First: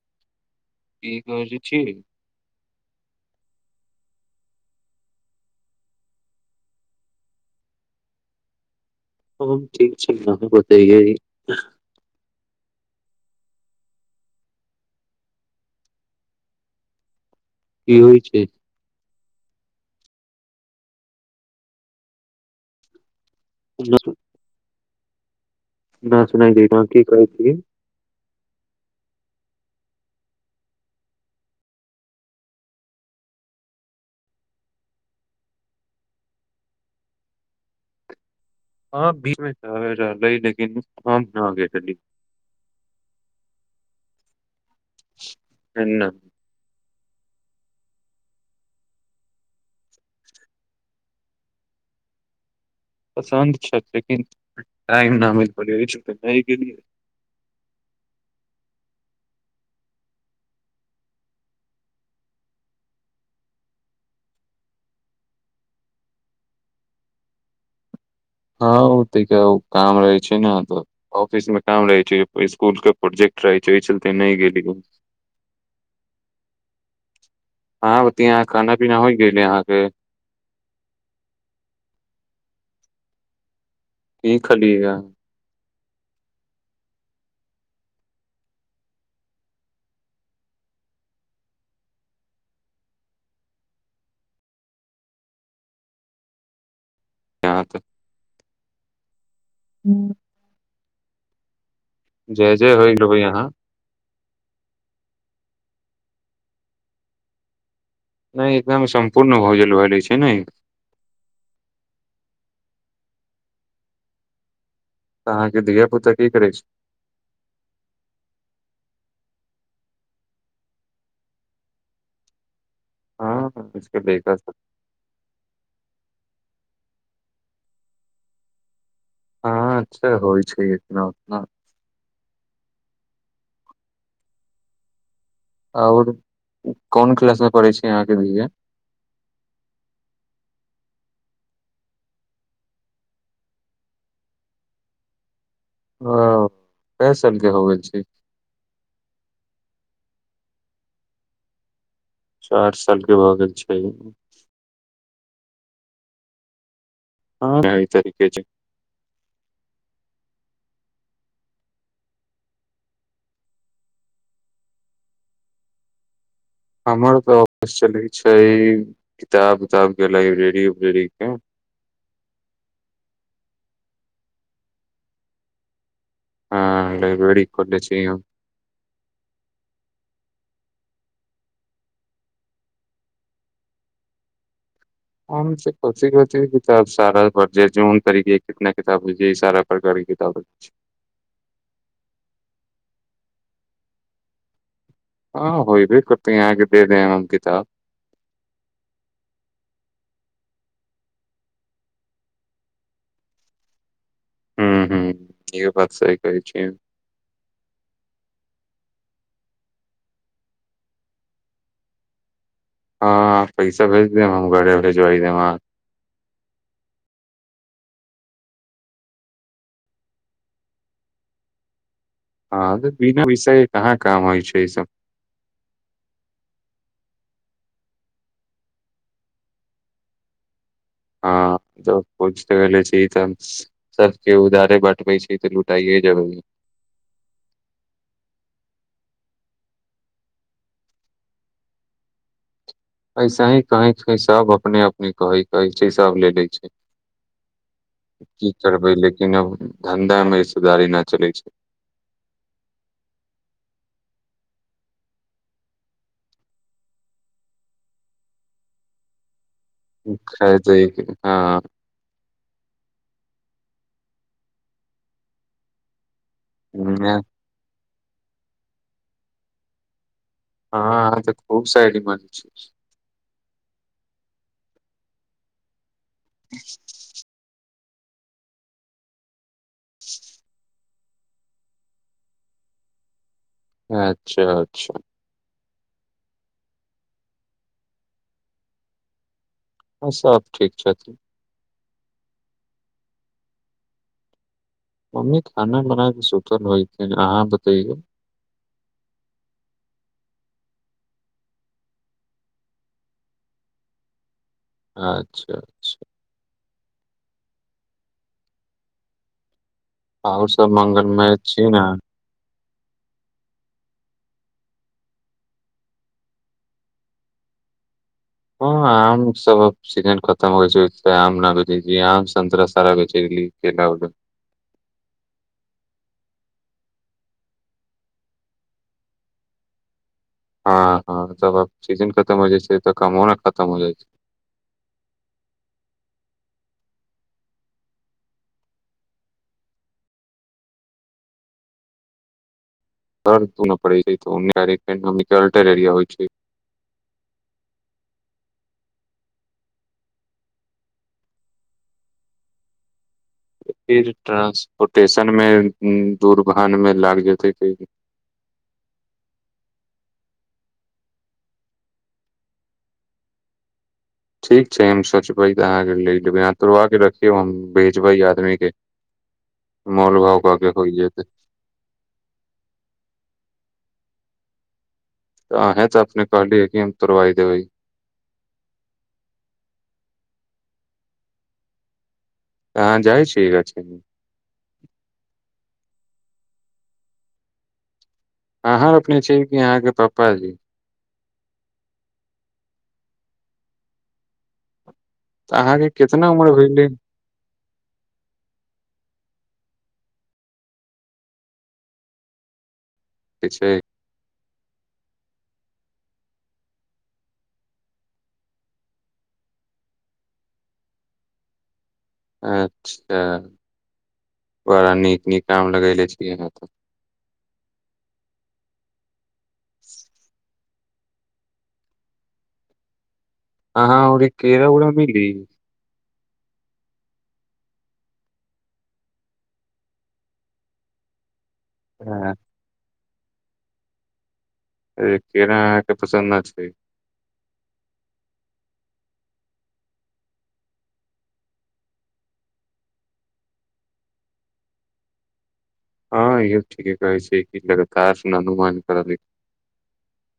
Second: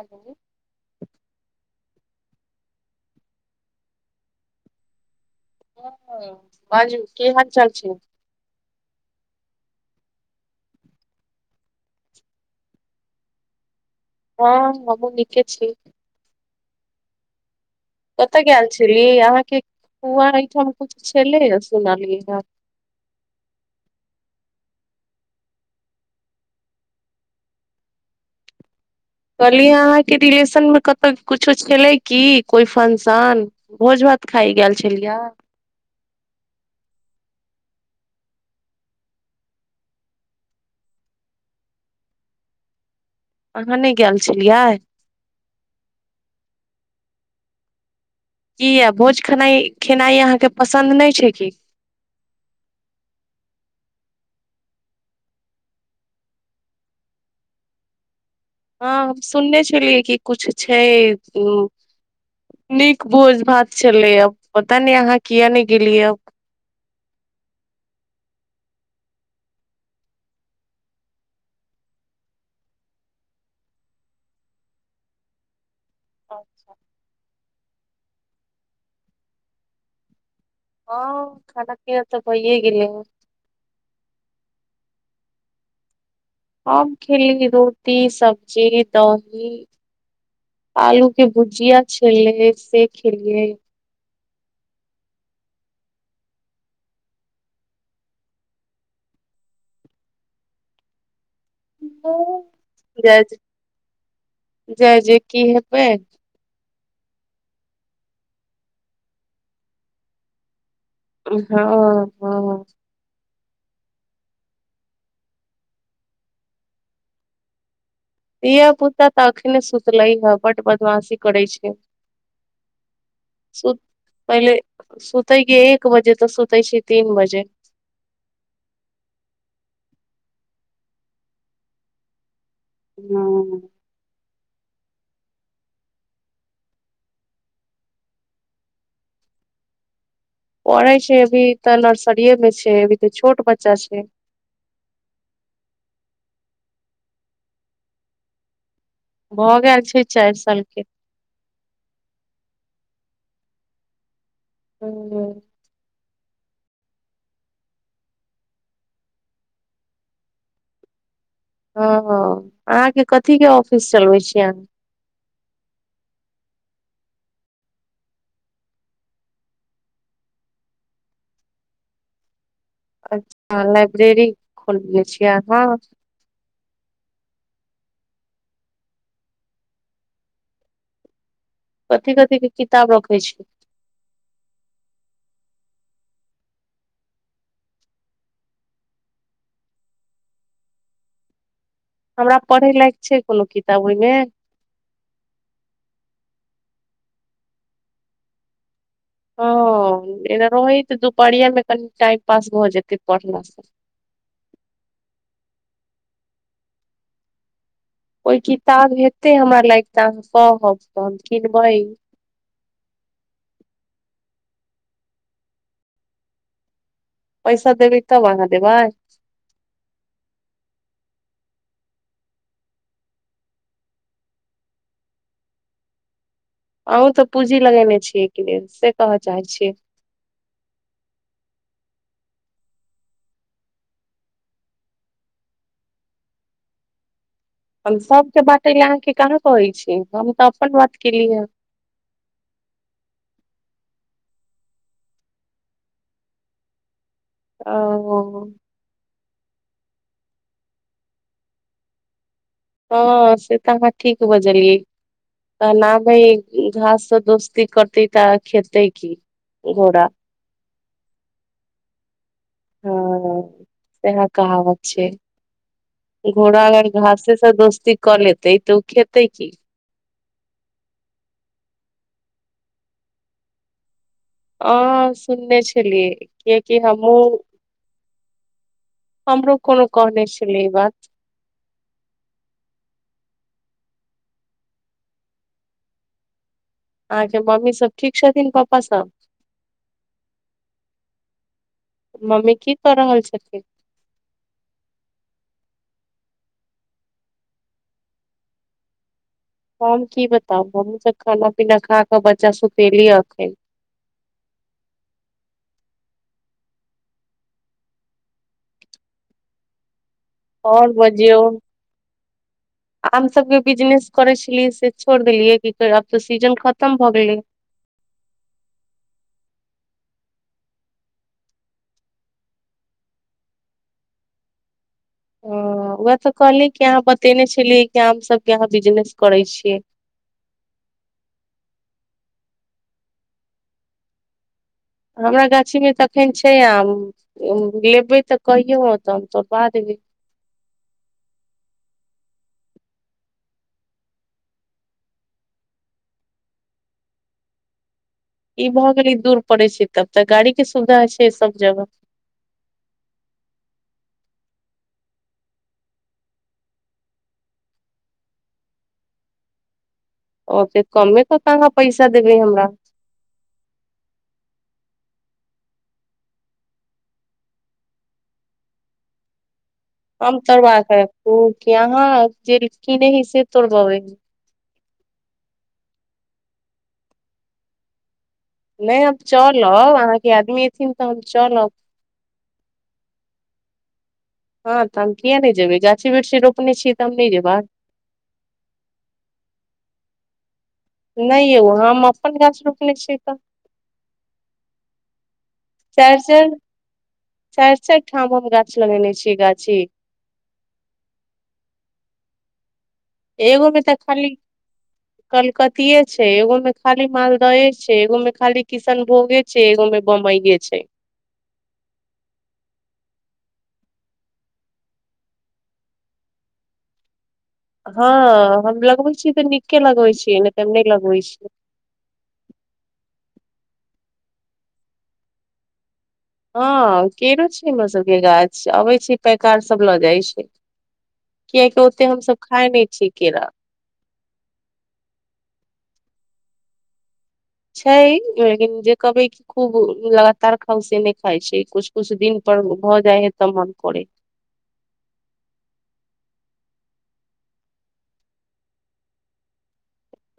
hello ई कह [unintelligible] ज छी हॅं बाजू कि हाल चाल छै सब ठीक छी अहाँ बडैए हँ हमू नीके छी की होइ कतय छै गेऽल छलीयैया अहाँके फुआ अइ ठाम कुछ छलै या सुनलियैया ब [inaudible] न सुनाइ देत य कि कहै छी कहलिय अहाँके रिलेशन मे कतहु कुछो छलै की कोइ फंशन भोज भात खाय गेल छलियए ह बीच मे रहलै लेकिन [unintelligible] और भऽने गेल छलियै न कीटया भोज खेनाइ खेनाइ अहाँके पसन्द नहि छै की पसन्द छथि लेकिन टाइम न मिल पड़ै त नहि गेलियै हँ सुनने छलियै कि कुछ छै उ नीक भोज भात छलैया पता नै अहाँ किया ने गेलियैया हँ ओ तऽ क काम रहै छै ने तऽ ऑफिस मे काम रहै छै स्कुल के प्रोजेक्ट रहै छै एहि चलते नहि गेली अच्छा हँ बतिया खाना पीना होय गेलै यहाँ के हँ खाना पीना तऽ भइये गेलैहैं कि खलीयै है हम खेली रोटी सब्जी दही आलू के भुजिया छेल्ले से खेलियै य तऽ हूँ जय जय होइ गेल हभै अहाँ जै जै की हेबै नहि इतना मे सम्पूर्ण भौजलव [unintelligible] लै छै ने हँ तऽ अहाँ के धिया पुता की करै छै धिया पुता तऽ अखने सुतलै ह बड बदमाशी करै छै हँ सु लड़का सब पहिले सुतै के एक बजे तऽ सुतै छी तीन बजे हँ अच्छा होइ छै इतना उतना हँ आ ओर कोन क्लास मे पढ़े छी अहाँ के धीया पढ़ै छै अभी तऽ नर्सरीे मे छै अभी तऽ छोट बच्चा छै औ ते चलते होब गेल छै भऽ गेल छै चारि साल के चारि साल के भऽ गेल छै हू हँ ई त छै ह अहाँके कथी के ऑफिस चलबे छीियै हमर तऑफस चलै छै किताब उतााब के लाइब्रेरी उब्रेरी के अच्छा लाइब्रेरी खोलले छियै हहाँ बे कथिी कथी के किताब रखै छी हम कथ कथ किताब सारा पढ़न तरीके के कितना किताब हो सारा सरकारी किताब हमरा पढ़य लायक छै कोनो किताब ओहिमे ह होयी कोतन आ देे देन अनकीत हँ ए रहै तऽ दुपहरिया मे कनि टाइम पास भऽ जेतै पढ़ला से हू हू ईहो बात सह कहै छी ओहि किताब हेते हमर लागक तऽ अहाँ कहब त हम किनबै हँ पैसा भेज देम हम घरे भेजाई देबाँ पैसा देबै तब अहाँ देबै ह बिना विषय कहाँ काम होइ छै सब अहँ तऽ पूंजी लगेने छीयैएहिके लेल से कहऽ चाहै छी आ पल चीत सबके उधारे बँटबै छै तऽ लुटाइए जबै हम सबके बटेलए अहाँके कहाँ कहै छी हम तऽ अपन बात केलिय ह ऐसे ही कही कह सब अपने अपने कहै कहै छै सब ले ले छै ओ की करबै लेकिन अब धंधा मे हिस्सेदारी नहि चलै छै हँ से तऽ हमहाँ ठीक बजलियै त न भै घास दोस्ती करतै तऽ खेतै क घोड़ा ख हँ हँ से कहावत छै घोड़ा अगर घास दोस्ती कऽ लेतै तऽ ओ खेतै की हँ तऽ खूब साायड माज छै ह सुनने छलियै कियकि हमहुँ हमरो कोनो कह नहि छलै ई बात अच्छा अच्छा अहाँके मम्मी सब ठीक छथिन पपापा सब ह सब ठीक छथिन मम्मी की कऽ रहल छथिन मम्मी खाना बनाय के सुल होय छै अहाँ बतेयऔ हम की बताब हमूँ सब खाना पीना खाके बच्चा सुतेली एखन अच्छा अच्छा आहु सब आओर म्गलमेय बजियौ छी ने आम सबके बिजनेस करे छलियै से छोड़ देलियै की आब तऽ सीजन खतम भऽ गेलै हँ आम सभ सीजन खतम होइ छैऽ आम न बेचै छै आम सतरा सब बेचेछी ह उएह तऽ कहली कि अहाँ बतेने छलियै कि हम फल सब केबिजनेस करै छियै हँ हँ तबब सीजन खतम हो जाइ छै तऽ कमो ने खतम हो जाइ छै हमरा गाछी मे त अखन छै आ लेबे तऽ कहियौत हम तोर ब देबे त न पड़ै छै ओलटर एरिया होइ छै ई भए गेलै दूर पड़े छै तब तऽ गाड़ी के सुविधा छै सब जगह फिर ट्रानंसपोर्टेशन मे दूर आबैमे लाग जेतै क ओत कमे कऽ काँ पैसा देबै हमरा ठीक छै हम सोचबै त अहाँ के ले जेबै अह तोड़ के रखियौ हम भेजबै आदमी के [unintelligible] मोल आम भाव कऽ के तोड़बाक होइ जेतै रखु कि अहाँ जे खेने थिए से तोड़बबे त अहे त अपने कहली ह की तोरवा देबै नहि हम चलब अहाँके आदमी एथिन तऽ हम चलब अहाँ जाइ छीए गाछी मे हँ तऽ हम किया नहि ज जेबै गाछी वृक्षी रोपने छियै तऽ हम नहि जेबह अहां रुपने छी की आहाँ के पाप जी नहि यौ हम अपन गाछ रोपने छी तऽ तऽ अहाँके चारि कितना चारि उम्र भेलै चारि चारि ठाम हम गाछ लगेने छिय गाछी छै एगोमे तऽ खाली कलकतिेयाछै एगो में खाली मालदाहे छै एगो में खाली किशनभोगे छै सेबो बेचैछी छै अच्छा बड़ा नीक नीक कम लगले छियै अह तऽ हँ हम लगबै छीियै तऽ नीके लगबे छीियै नहि त हम नहि लगबै छीियै आ हँ ओरे कीरा उरा मिली हँ केरो छै हमर सबके गाछ अबै छै पैकार सब लऽ जाइ छै कियकि ओते हमस अरे खााय नहि छियै केरा अ केना के पसन्द छै इ्छा ह जेे कहबै खूब लगातार खाउ से नहि खाइ छै कु कुछु दिन पर भऽ जाइ है तऽ मन करे ह इहो ठीके कहै छिए ल त अनुमान कर के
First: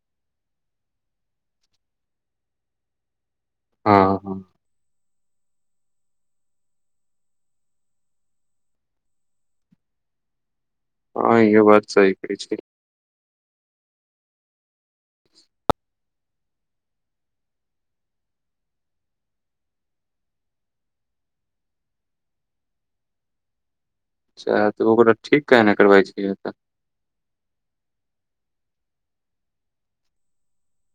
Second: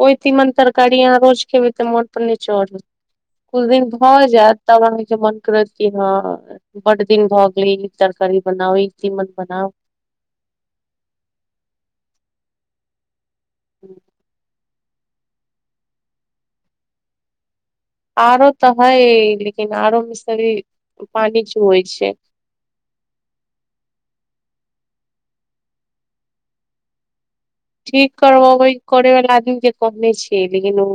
ओहि तीमन तरकारी यहाँ रोज खेबै तऽ मोन पर नै चढ़त कुछु दिन हँ भऽ हँ जायत तब अहाँ के मन करत कि हँ बड दिन भ गेल ई तरकारी बनाउ ई तीमन बनाओ हँ इहो बात सही कहै छी ह्म आरो तऽ है लेकिन आरो मे से अभी पानि चुवइ छै अच्छा तऽ ओकरा ठीक काहे ने करबै छियै तऽ ठीक करबै करै वाला आदमी के कहने छियै लेकिन ओ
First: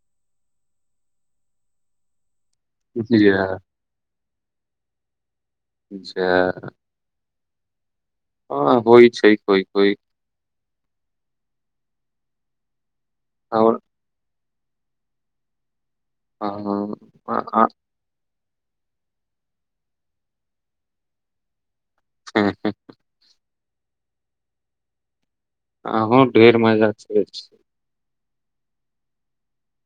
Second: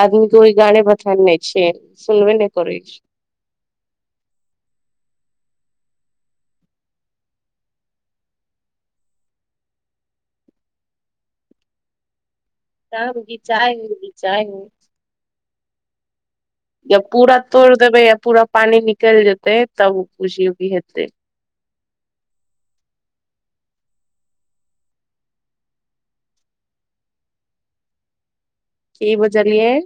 आदमी के ओहि गारे बथान ने छै सुनबे नहि करै छै जी ह जा हँ होइ छै कोइ कोइ तह आओर घिचाय हइ घिचाय है अहाँ या पूरा अहाँ तोड़ि देबै या पूरा पानी निकलि जेतै तब ओ कुछ हेतै हँ हँ अँहा ढेर मजाक करै छिए की बजलिय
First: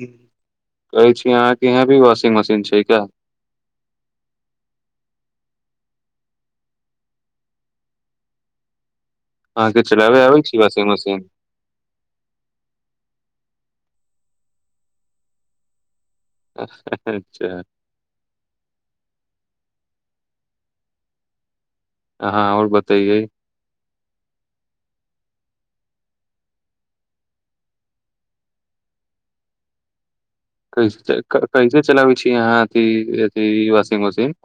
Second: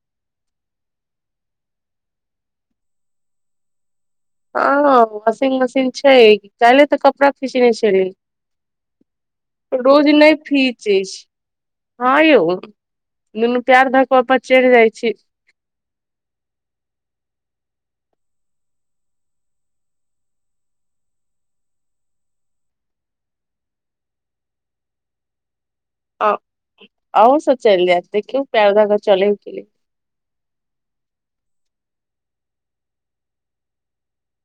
कहै छी अहाँके यहाँ भी वाशिंग मशीन छै का हँ वॉशिंग मशीन छै काल्हिऐ तऽ कपड़ा खिचने छली अहाँके रोज चलाबे नहि आबै छी वॉशिंग फीचै छी मशीन हँ यौ दुनू पैर धक उपर चढ़ि जाइ छी अच्छा हँ आओर बतैइए अ एहो स चेल जेते कि [unintelligible] कैसे कैसे चलाबै छी यहाँ अथी अथी वाशिंग मशीन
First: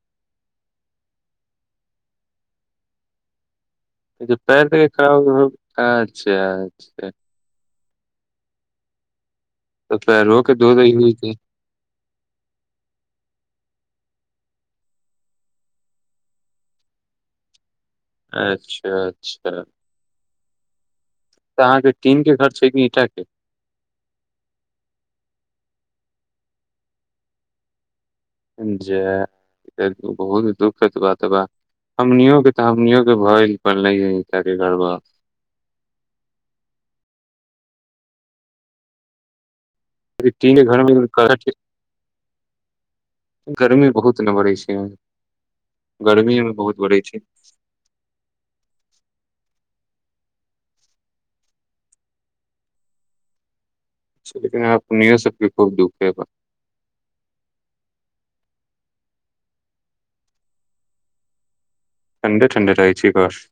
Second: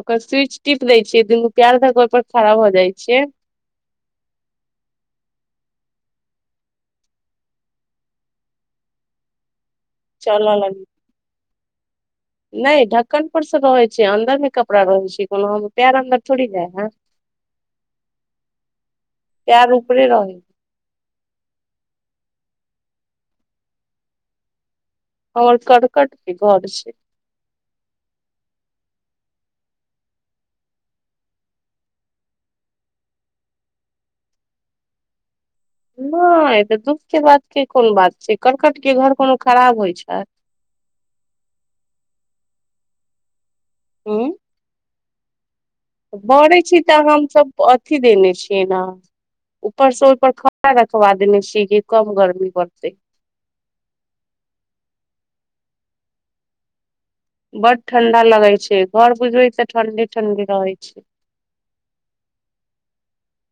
ओकर स्विच टीप दय छियै दुनू प्यार धऽक ओहि पर खड़ा भ जाय छियै पैर ध के खरा अच्छा अच्छा तऽ पैरो के चलऽ डोल्बै होइबे [unintelligible] नइ ढक्कन पर स रहै छै अंन्दर मे कपड़ा रहै छै कोनो हम पैर अन्दर थोड़ी जाय है अच्छा अच्छा पैर ऊपरे रहै तऽ अहाँके टीन के घर छै की ईंटा के हमर करकट के घर छै जे बहुत दुःखत बात बा हमनियो के तऽ हमनियो के भय पले के गड़बा नइ तऽ दुःख के बात के कोन बात छै कर्कट के घर कोनो खराब होइ छै टीन घरमे गर्मी गर्मी बहुत ने पड़ै छै गर्मी मे बरै बहुत छी तऽ बढ़ै छै हमसब अथी देने छियै न ऊपर स ओइप पर खपड़ा रखवा देने छिय कि कम गर्मी पड़तै लेकिन आ अपहो सबके खूब दुःख ह ब [unintelligible] [unintelligible] बड ठंडा लगै छै घर बुझबै तऽ ठंडे ठंडे रहे छै ठण्डे ठंडे रहै छै घर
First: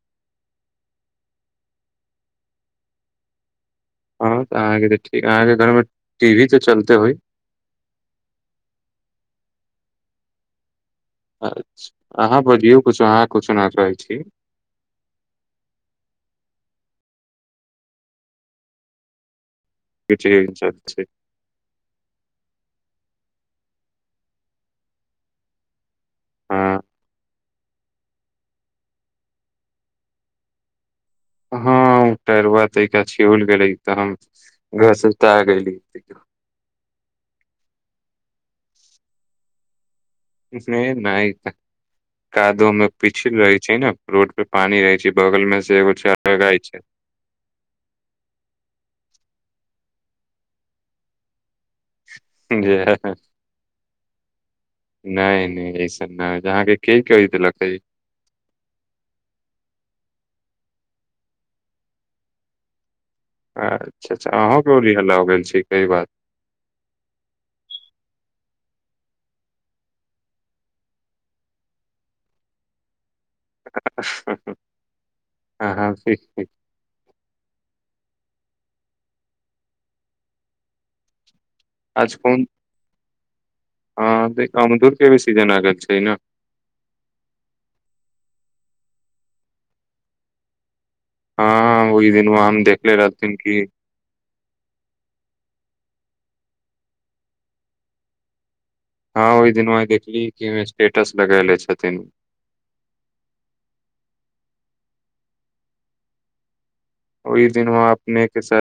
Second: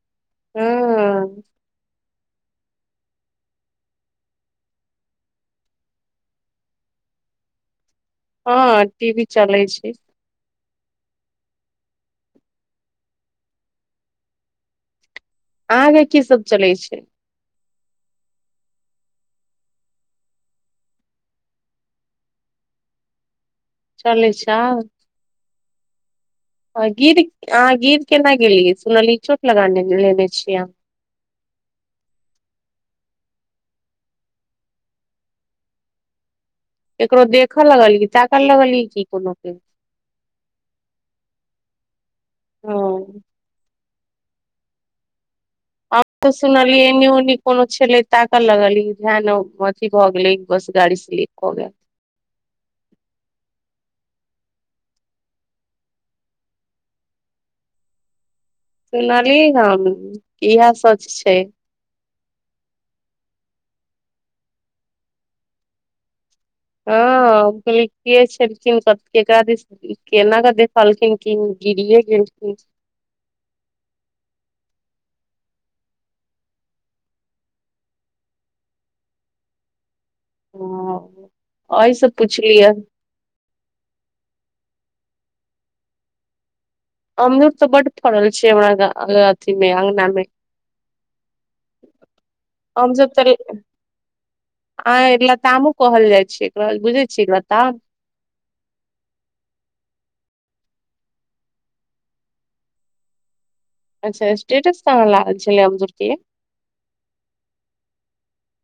ह हँ त अहाँके ठीक अहाँ के घर मे टी वी त चलते होइ हँ टी बी चलै छै अछ अहाँ बजियौ कुछु अहाँ कछुना चाहै छी आहाँ के की सब चलै छै बेचैन सब छै [unintelligible] चलै छौ हँ आहां गीर आहां गीर केना गेलिए सुनलीय चोट लगा लेने छीय आहां हँ उ टायरबा कनि छिहुल गेली तऽ हम घसटा गेली ककरो देखऽ लगली ताकऽ लगलिय की कोनो केे नइ नइ नइ कादो मे हँ पितर र छै ना रोड पे पानी रहै छै बगल मे अब त सुनलिए एनिउनि कोनो छले ताकऽ लगल ई ध्यान अथी भऽ गेलै बस गाड़ी स्लीप क गएल ज [unintelligible] [unintelligible] नइ नइ ऐसन ना अहाँके के कहि देलक अइ सुनलियै हम इएह सच छै अच्छा अच्छा अहूं के औरि हल्ला हो गेल छै कई बात हँ हम कहलिए के छै केकरा दिस केना क देखलखिन कि गिरीए गेलखिन हँ हँ ठीक ठीक [unintelligible] ओ अइसँ आज कोन पुछलिय हँ देखक अमधूर के भी सीजन आगेल छै ने अमरूद तऽ बड फड़ल छै हमरा अथी मे अंगना मे हँ ओइ दिन वह हम देखले रहथिन कि आंय लतामो कहल जाइ छैै एकरा बुझै छीयै लताम हँ ओइ दिन वा देखली कि स्टेटस लगैले छथिन अच्छा स्टेटस कहाँ लागल छलै अमजब कि ओइ दिन मे अपनेके सथ